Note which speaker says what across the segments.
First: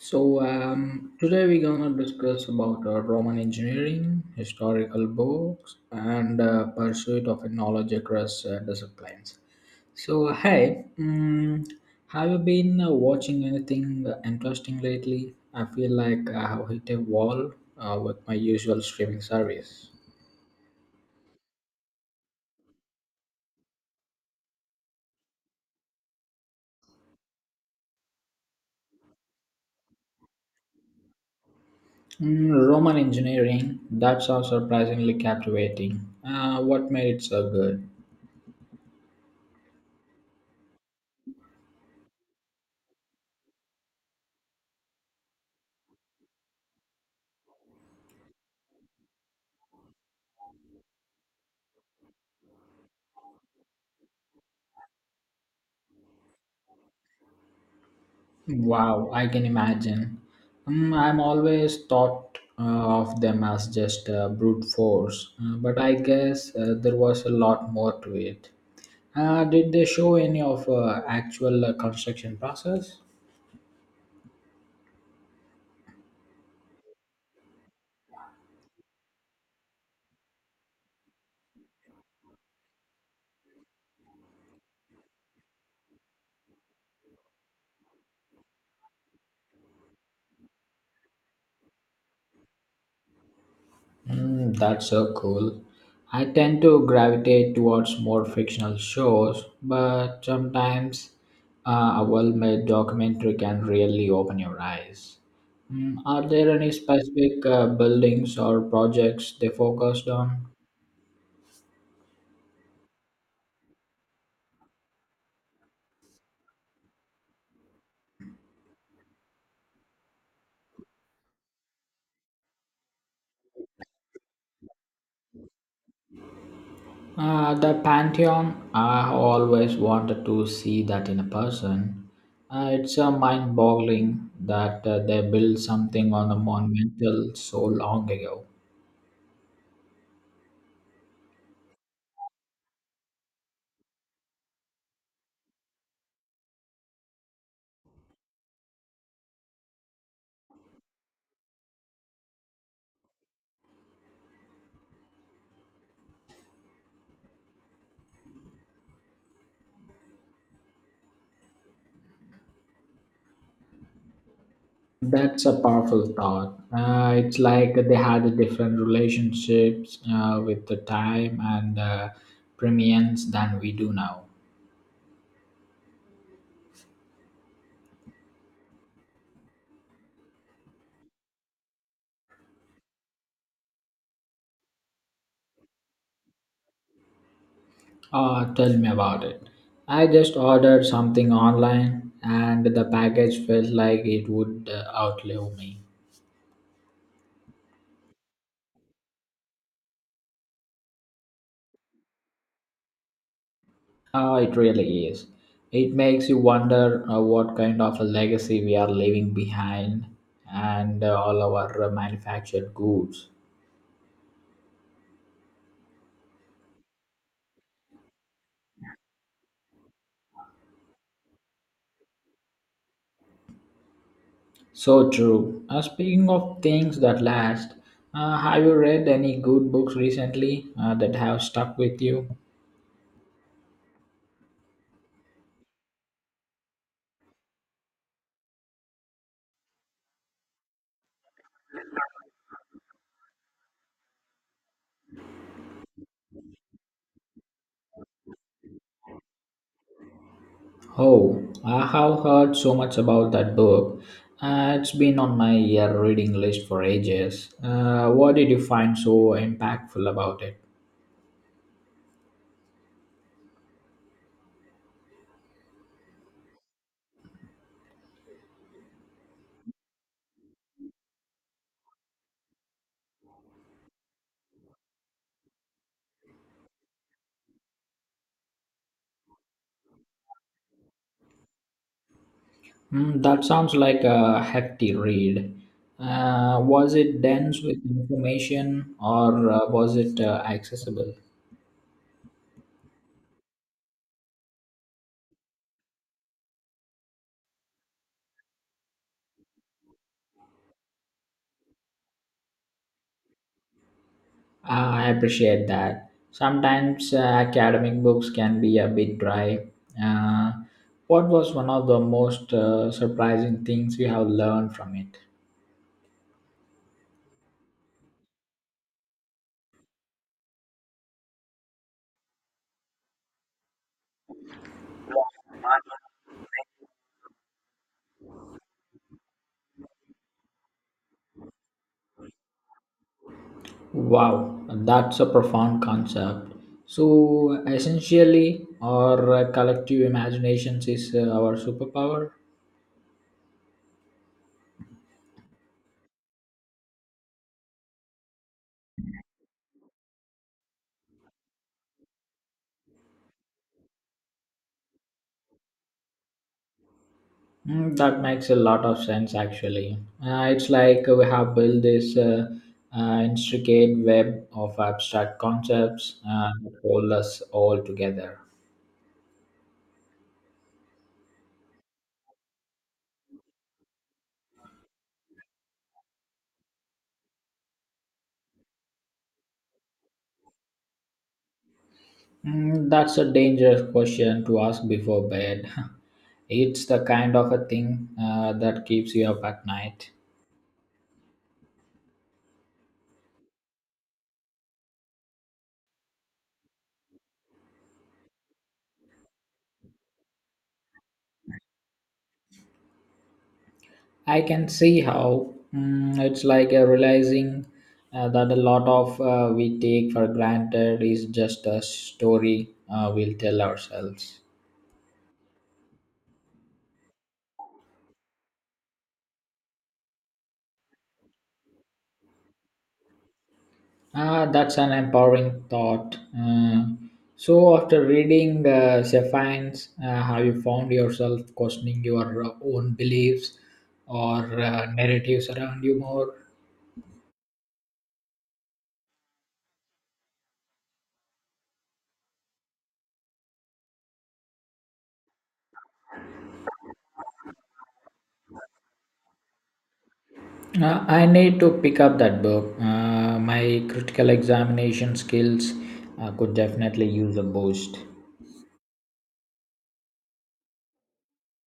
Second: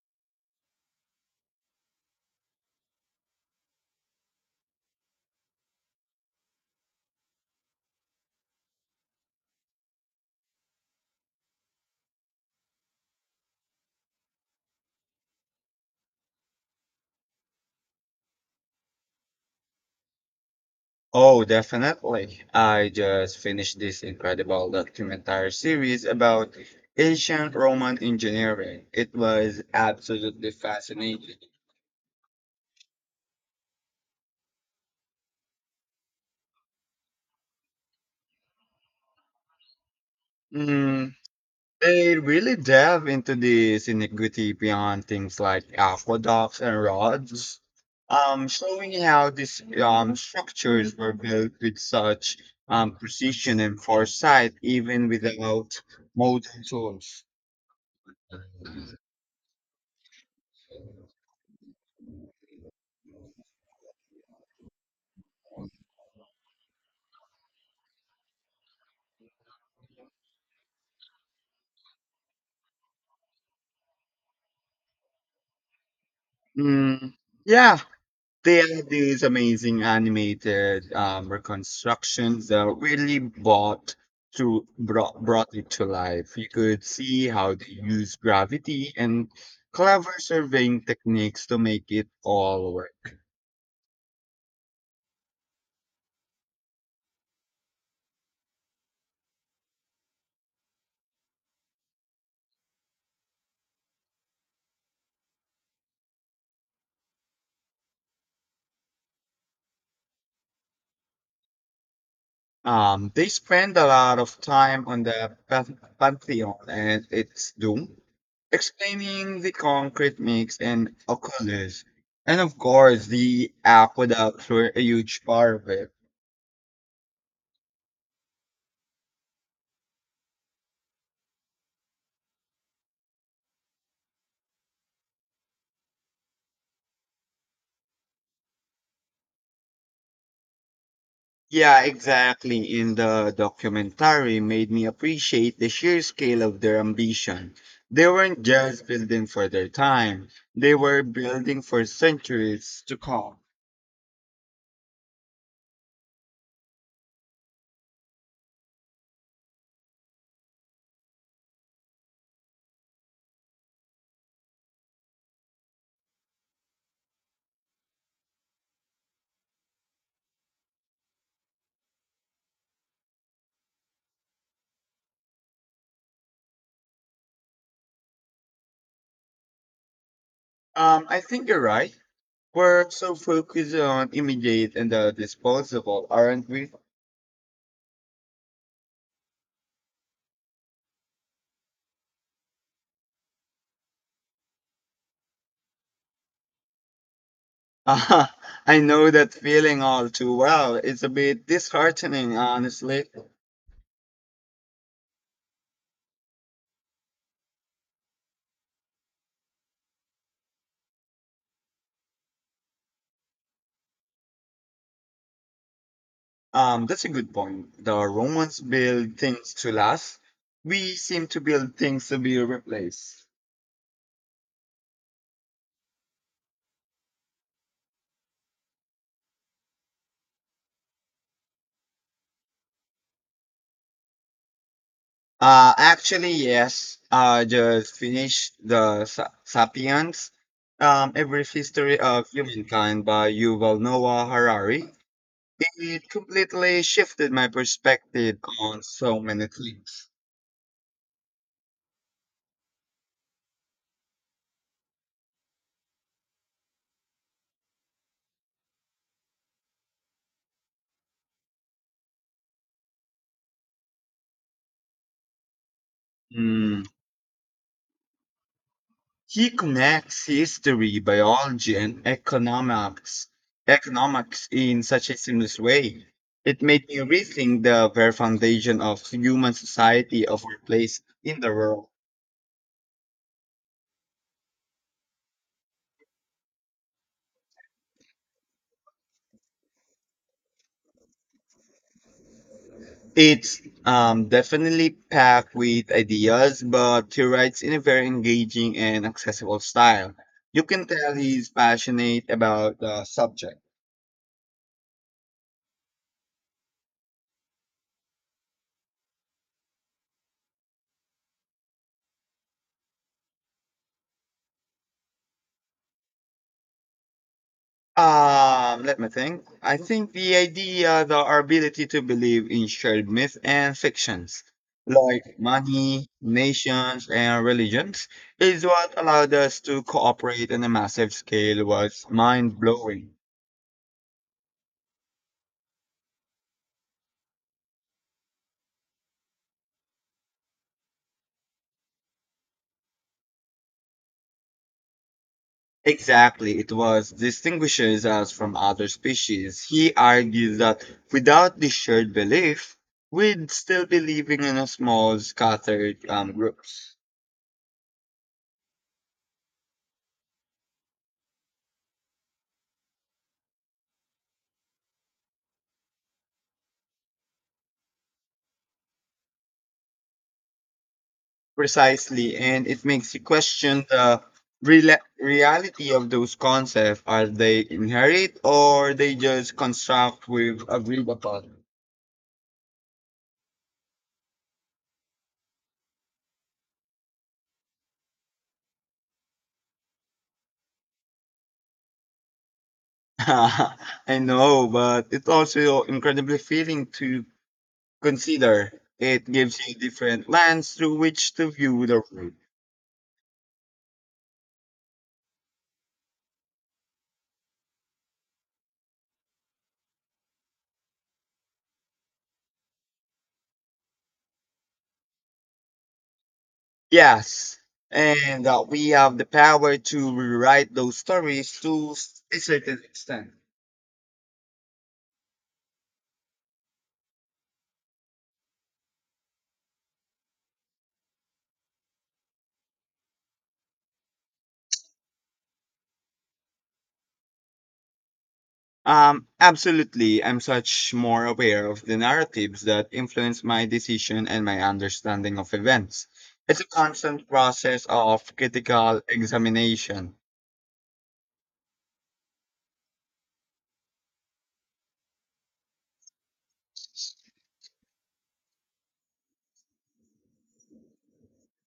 Speaker 1: Today we're gonna discuss about Roman engineering, historical books, and pursuit of knowledge across disciplines. So hey, um, have you been watching anything interesting lately? I feel like I have hit a wall with my usual streaming service.
Speaker 2: Oh, definitely. I just finished this incredible documentary series about ancient Roman engineering. It was absolutely fascinating.
Speaker 1: Roman engineering that sounds surprisingly captivating. What made it so good?
Speaker 2: Mm, they really delve into this iniquity beyond things like aqueducts and roads, showing how these structures were built with such precision and foresight, even without modern tools.
Speaker 1: Wow, I can imagine. I'm always thought of them as just brute force, but I guess there was a lot more to it. Did they show any of actual construction process?
Speaker 2: Mm, yeah, they are these amazing animated reconstructions that really brought it to life. You could see how they use gravity and clever surveying techniques to make it all work.
Speaker 1: That's so cool. I tend to gravitate towards more fictional shows, but sometimes a well made documentary can really open your eyes. Are there any specific buildings or projects they focused on?
Speaker 2: They spend a lot of time on the Pantheon and its doom, explaining the concrete mix and oculus, and of course the aqueducts were a huge part of it.
Speaker 1: The Pantheon, I always wanted to see that in a person. It's mind boggling that they built something on a monumental so long ago.
Speaker 2: Yeah, exactly. In the documentary made me appreciate the sheer scale of their ambition. They weren't just building for their time, they were building for centuries to come.
Speaker 1: That's a powerful thought. It's like they had a different relationships with the time and premiums than we do now.
Speaker 2: I think you're right. We're so focused on immediate and the disposable, aren't we?
Speaker 1: Tell me about it. I just ordered something online and the package felt like it would outlive me.
Speaker 2: Ah, I know that feeling all too well. It's a bit disheartening, honestly.
Speaker 1: It really is. It makes you wonder what kind of a legacy we are leaving behind and all our manufactured goods.
Speaker 2: That's a good point. The Romans build things to last. We seem to build things to be replaced.
Speaker 1: So true. Speaking of things that last, have you read any good books recently that have stuck with you?
Speaker 2: Actually, yes. I just finished the Sapiens, A Brief History of Humankind by Yuval Noah Harari. It completely shifted my perspective on so many things.
Speaker 1: Oh, I have heard so much about that book. It's been on my year reading list for ages. What did you find so impactful about it?
Speaker 2: Hmm. He connects history, biology, and economics in such a seamless way. It made me rethink the very foundation of human society of our place in the world.
Speaker 1: Hmm, that sounds like a hefty read. Was it dense with information or was it accessible?
Speaker 2: It's definitely packed with ideas, but he writes in a very engaging and accessible style. You can tell he's passionate about the subject.
Speaker 1: I appreciate that. Sometimes academic books can be a bit dry. Uh, what was one of the most surprising things you have learned from it?
Speaker 2: Let me think. I think the idea, the our ability to believe in shared myth and fictions, like money, nations, and religions, is what allowed us to cooperate on a massive scale was mind blowing.
Speaker 1: Wow, that's a profound concept. So, essentially, our collective imaginations is our superpower.
Speaker 2: Exactly, it was distinguishes us from other species. He argues that without this shared belief, we'd still be living in a small, scattered groups.
Speaker 1: That makes a lot of sense, actually. It's like we have built this intricate web of abstract concepts that hold us all together.
Speaker 2: Precisely, and it makes you question the rela reality of those concepts. Are they inherit or they just construct we've agreed upon?
Speaker 1: That's a dangerous question to ask before bed. It's the kind of a thing that keeps you up at night.
Speaker 2: I know, but it's also incredibly feeling to consider. It gives you different lens through which to view the world.
Speaker 1: I can see how. It's like realizing that a lot of we take for granted is just a story we'll tell ourselves.
Speaker 2: Yes, and we have the power to rewrite those stories to a certain extent.
Speaker 1: Ah, that's an empowering thought. So, after reading Sephine's, have you found yourself questioning your own beliefs or narratives around you more?
Speaker 2: Absolutely. I'm much more aware of the narratives that influence my decision and my understanding of events. It's a constant process of critical examination.
Speaker 1: I need to pick up that book. My critical examination skills could definitely use a boost.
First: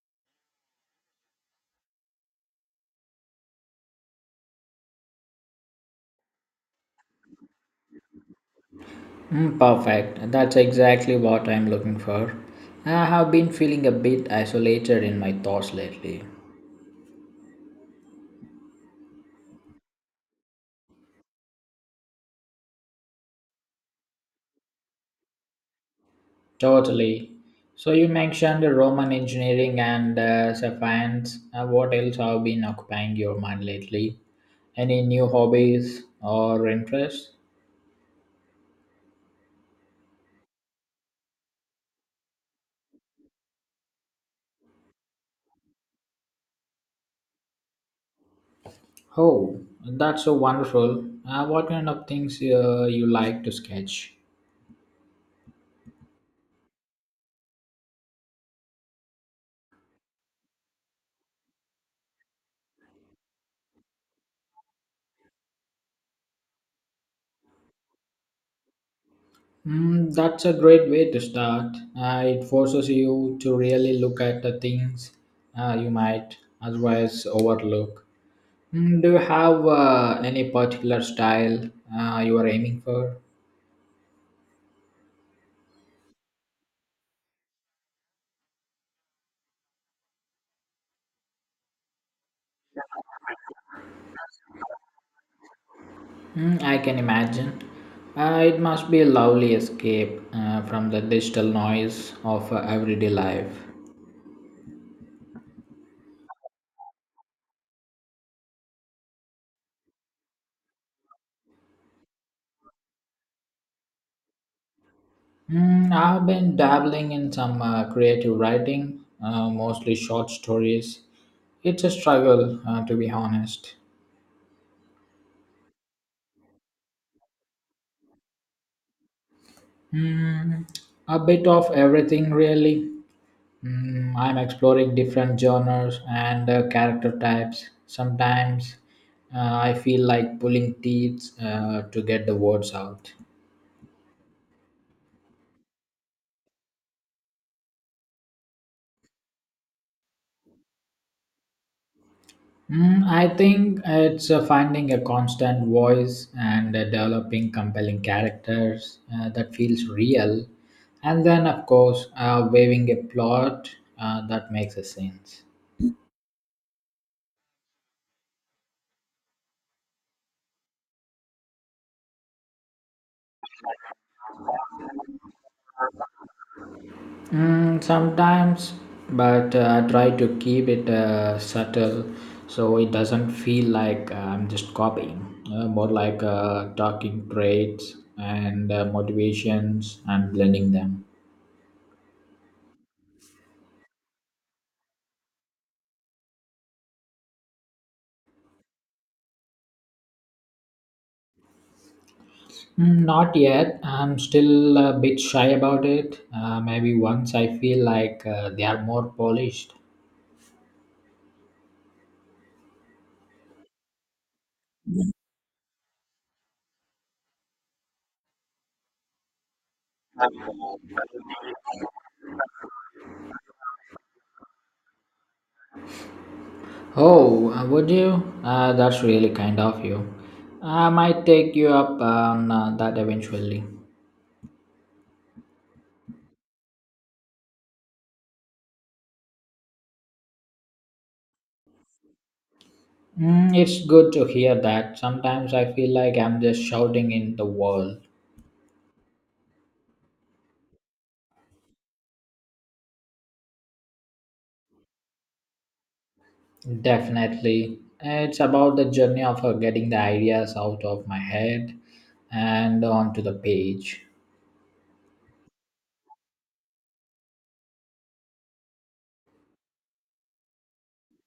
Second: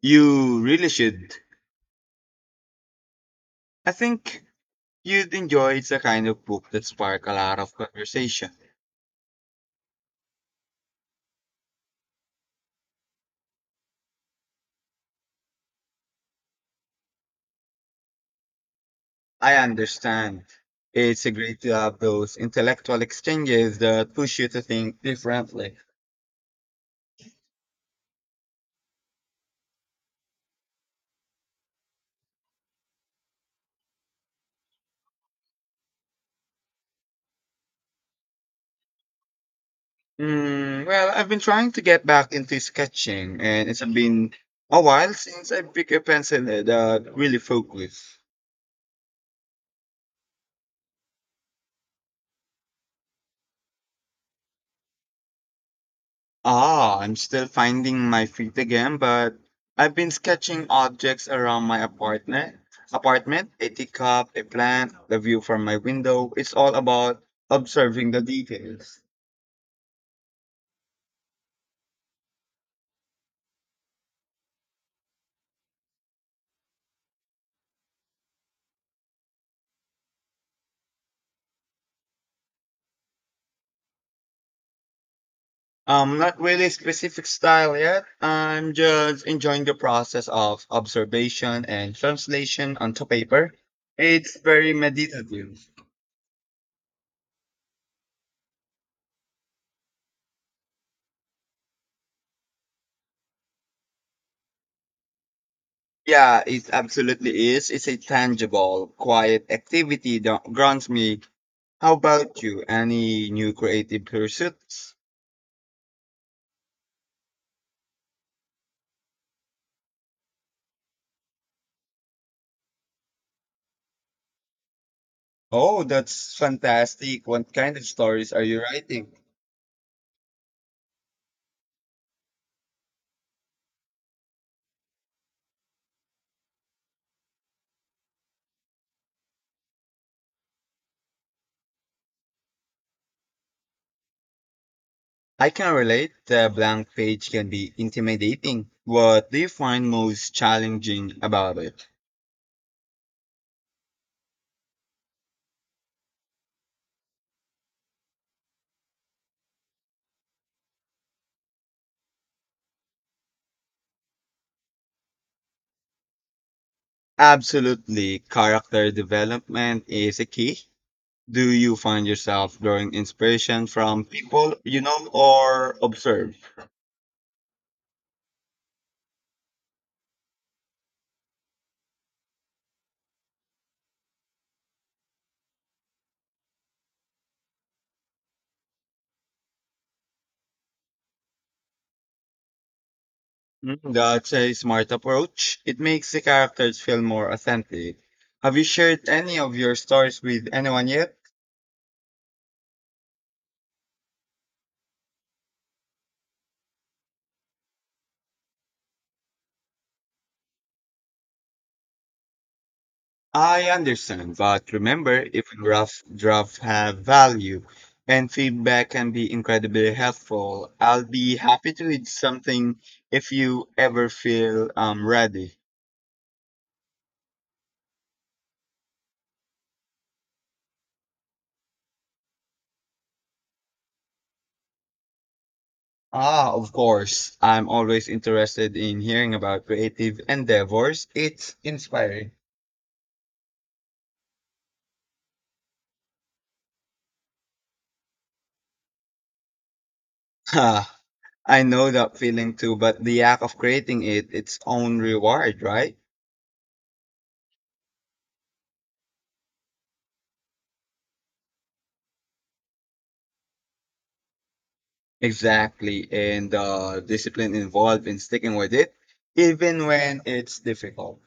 Speaker 2: You really should. I think you'd enjoy it's a kind of book that spark a lot of conversation.
Speaker 1: Perfect. That's exactly what I'm looking for. I have been feeling a bit isolated in my thoughts lately.
Speaker 2: I understand. It's a great to have those intellectual exchanges that push you to think differently.
Speaker 1: Totally. So you mentioned Roman engineering and science. What else have been occupying your mind lately? Any new hobbies or interests?
Speaker 2: Mm, well, I've been trying to get back into sketching, and it's been a while since I picked a pencil that really focused.
Speaker 1: Oh, that's so wonderful. What kind of things you like to sketch?
Speaker 2: Ah, I'm still finding my feet again, but I've been sketching objects around my apartment. Apartment, a teacup, a plant, the view from my window. It's all about observing the details.
Speaker 1: That's a great way to start. It forces you to really look at the things you might otherwise overlook. Do you have any particular style you are aiming for?
Speaker 2: Not really a specific style yet. I'm just enjoying the process of observation and translation onto paper. It's very meditative.
Speaker 1: I can imagine. It must be a lovely escape from the digital noise of everyday life.
Speaker 2: Yeah, it absolutely is. It's a tangible, quiet activity that grounds me. How about you? Any new creative pursuits?
Speaker 1: I've been dabbling in some creative writing, mostly short stories. It's a struggle, to be honest.
Speaker 2: Oh, that's fantastic. What kind of stories are you writing?
Speaker 1: Mm, a bit of everything, really. I'm exploring different genres and character types. Sometimes I feel like pulling teeth to get the words out.
Speaker 2: I can relate. The blank page can be intimidating. What do you find most challenging about it?
Speaker 1: I think it's finding a constant voice and developing compelling characters that feels real, and then of course weaving a plot that makes a sense.
Speaker 2: Absolutely. Character development is a key. Do you find yourself drawing inspiration from people you know or observe?
Speaker 1: Sometimes, but I try to keep it subtle so it doesn't feel like I'm just copying. More like talking traits and motivations and blending them.
Speaker 2: Mm, that's a smart approach. It makes the characters feel more authentic. Have you shared any of your stories with anyone yet?
Speaker 1: Not yet. I'm still a bit shy about it. Maybe once I feel like they are more polished.
Speaker 2: I understand, but remember, if rough drafts have value and feedback can be incredibly helpful, I'll be happy to read something if you ever feel ready.
Speaker 1: Oh, would you? That's really kind of you. I might take you up on that eventually.
Speaker 2: Ah, of course. I'm always interested in hearing about creative endeavors. It's inspiring.
Speaker 1: It's good to hear that. Sometimes I feel like I'm just shouting in the world.
Speaker 2: Ah, I know that feeling too, but the act of creating it, its own reward, right?
Speaker 1: Definitely. It's about the journey of getting the ideas out of my head and onto the page.
Speaker 2: Exactly. And the discipline involved in sticking with it, even when it's difficult.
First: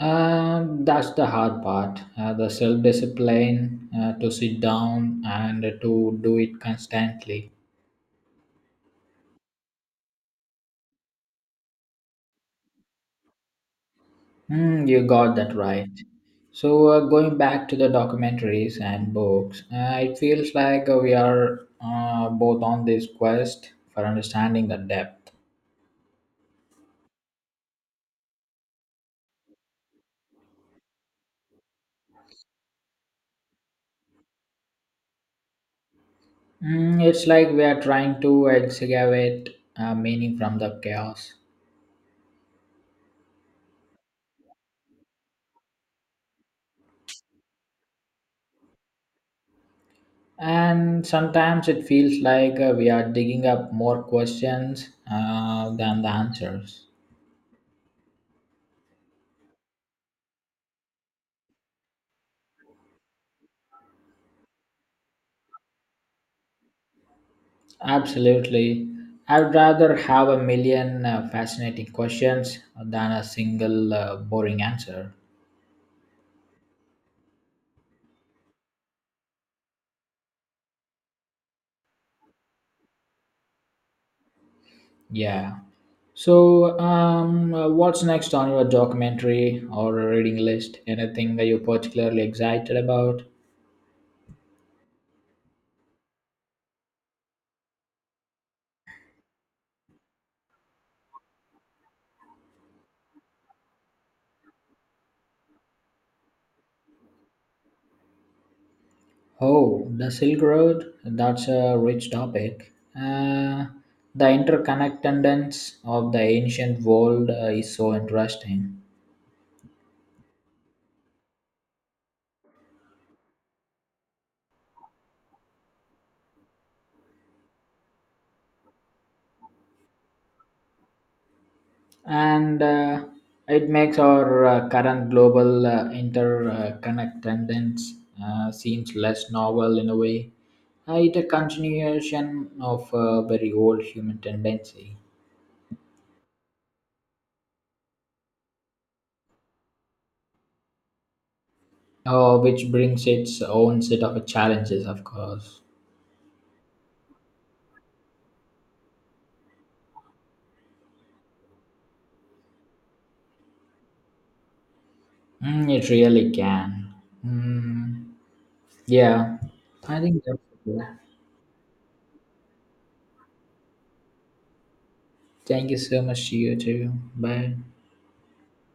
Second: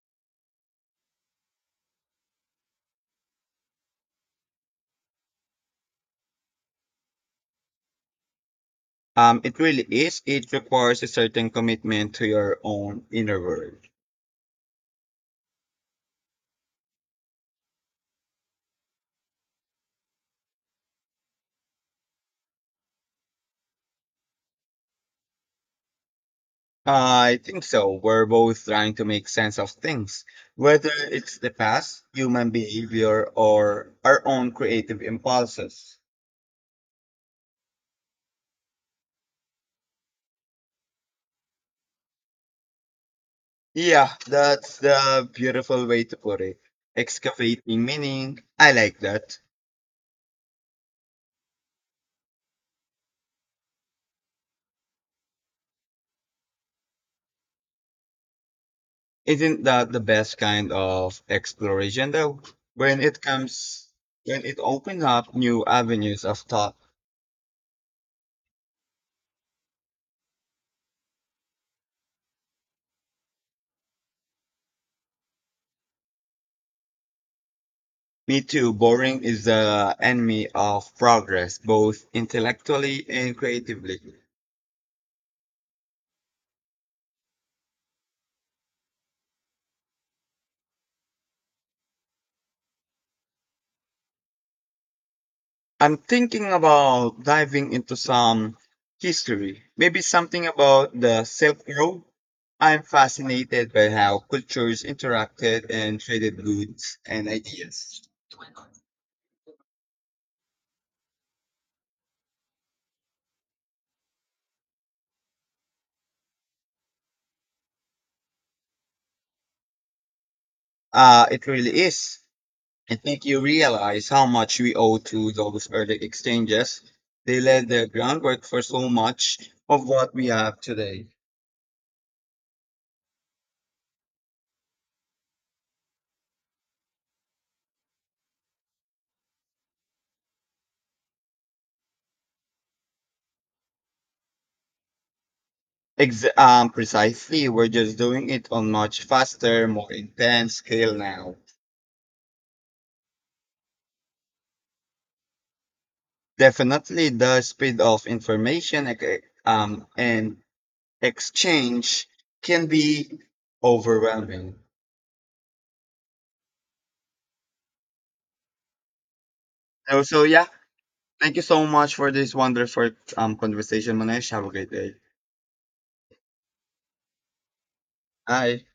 Speaker 1: That's the hard part. The self discipline to sit down and to do it constantly.
Speaker 2: It really is. It requires a certain commitment to your own inner world.
Speaker 1: You got that right. So, going back to the documentaries and books, it feels like we are both on this quest for understanding the depth.
Speaker 2: I think so. We're both trying to make sense of things, whether it's the past, human behavior, or our own creative impulses.
Speaker 1: It's like we are trying to excavate meaning from the chaos.
Speaker 2: Yeah, that's the beautiful way to put it. Excavating meaning. I like that.
Speaker 1: And sometimes it feels like we are digging up more questions than the answers.
Speaker 2: Isn't that the best kind of exploration though? When it comes, when it opens up new avenues of thought.
Speaker 1: Absolutely. I'd rather have a million fascinating questions than a single boring answer.
Speaker 2: Me too. Boring is the enemy of progress, both intellectually and creatively.
Speaker 1: Yeah. So, what's next on your documentary or reading list? Anything that you're particularly excited about?
Speaker 2: I'm thinking about diving into some history, maybe something about the Silk Road. I'm fascinated by how cultures interacted and traded goods and ideas.
Speaker 1: Oh, the Silk Road, that's a rich topic. Uh, the interconnectedness of the ancient world is so interesting.
Speaker 2: It really is. I think you realize how much we owe to those early exchanges. They laid the groundwork for so much of what we have today.
Speaker 1: And it makes our current global interconnectedness seems less novel in a way. It's a continuation of a very old human tendency,
Speaker 2: Precisely, we're just doing it on much faster, more intense scale now.
Speaker 1: which brings its own set of challenges, of course.
Speaker 2: Definitely, the speed of information and exchange can be overwhelming.
Speaker 1: It really can. Mm. Yeah, I think that's
Speaker 2: Yeah,
Speaker 1: it.
Speaker 2: thank you so much for this wonderful conversation, Manesh. Have a great day.
Speaker 1: Thank you so much to you too. Bye.
Speaker 2: Bye.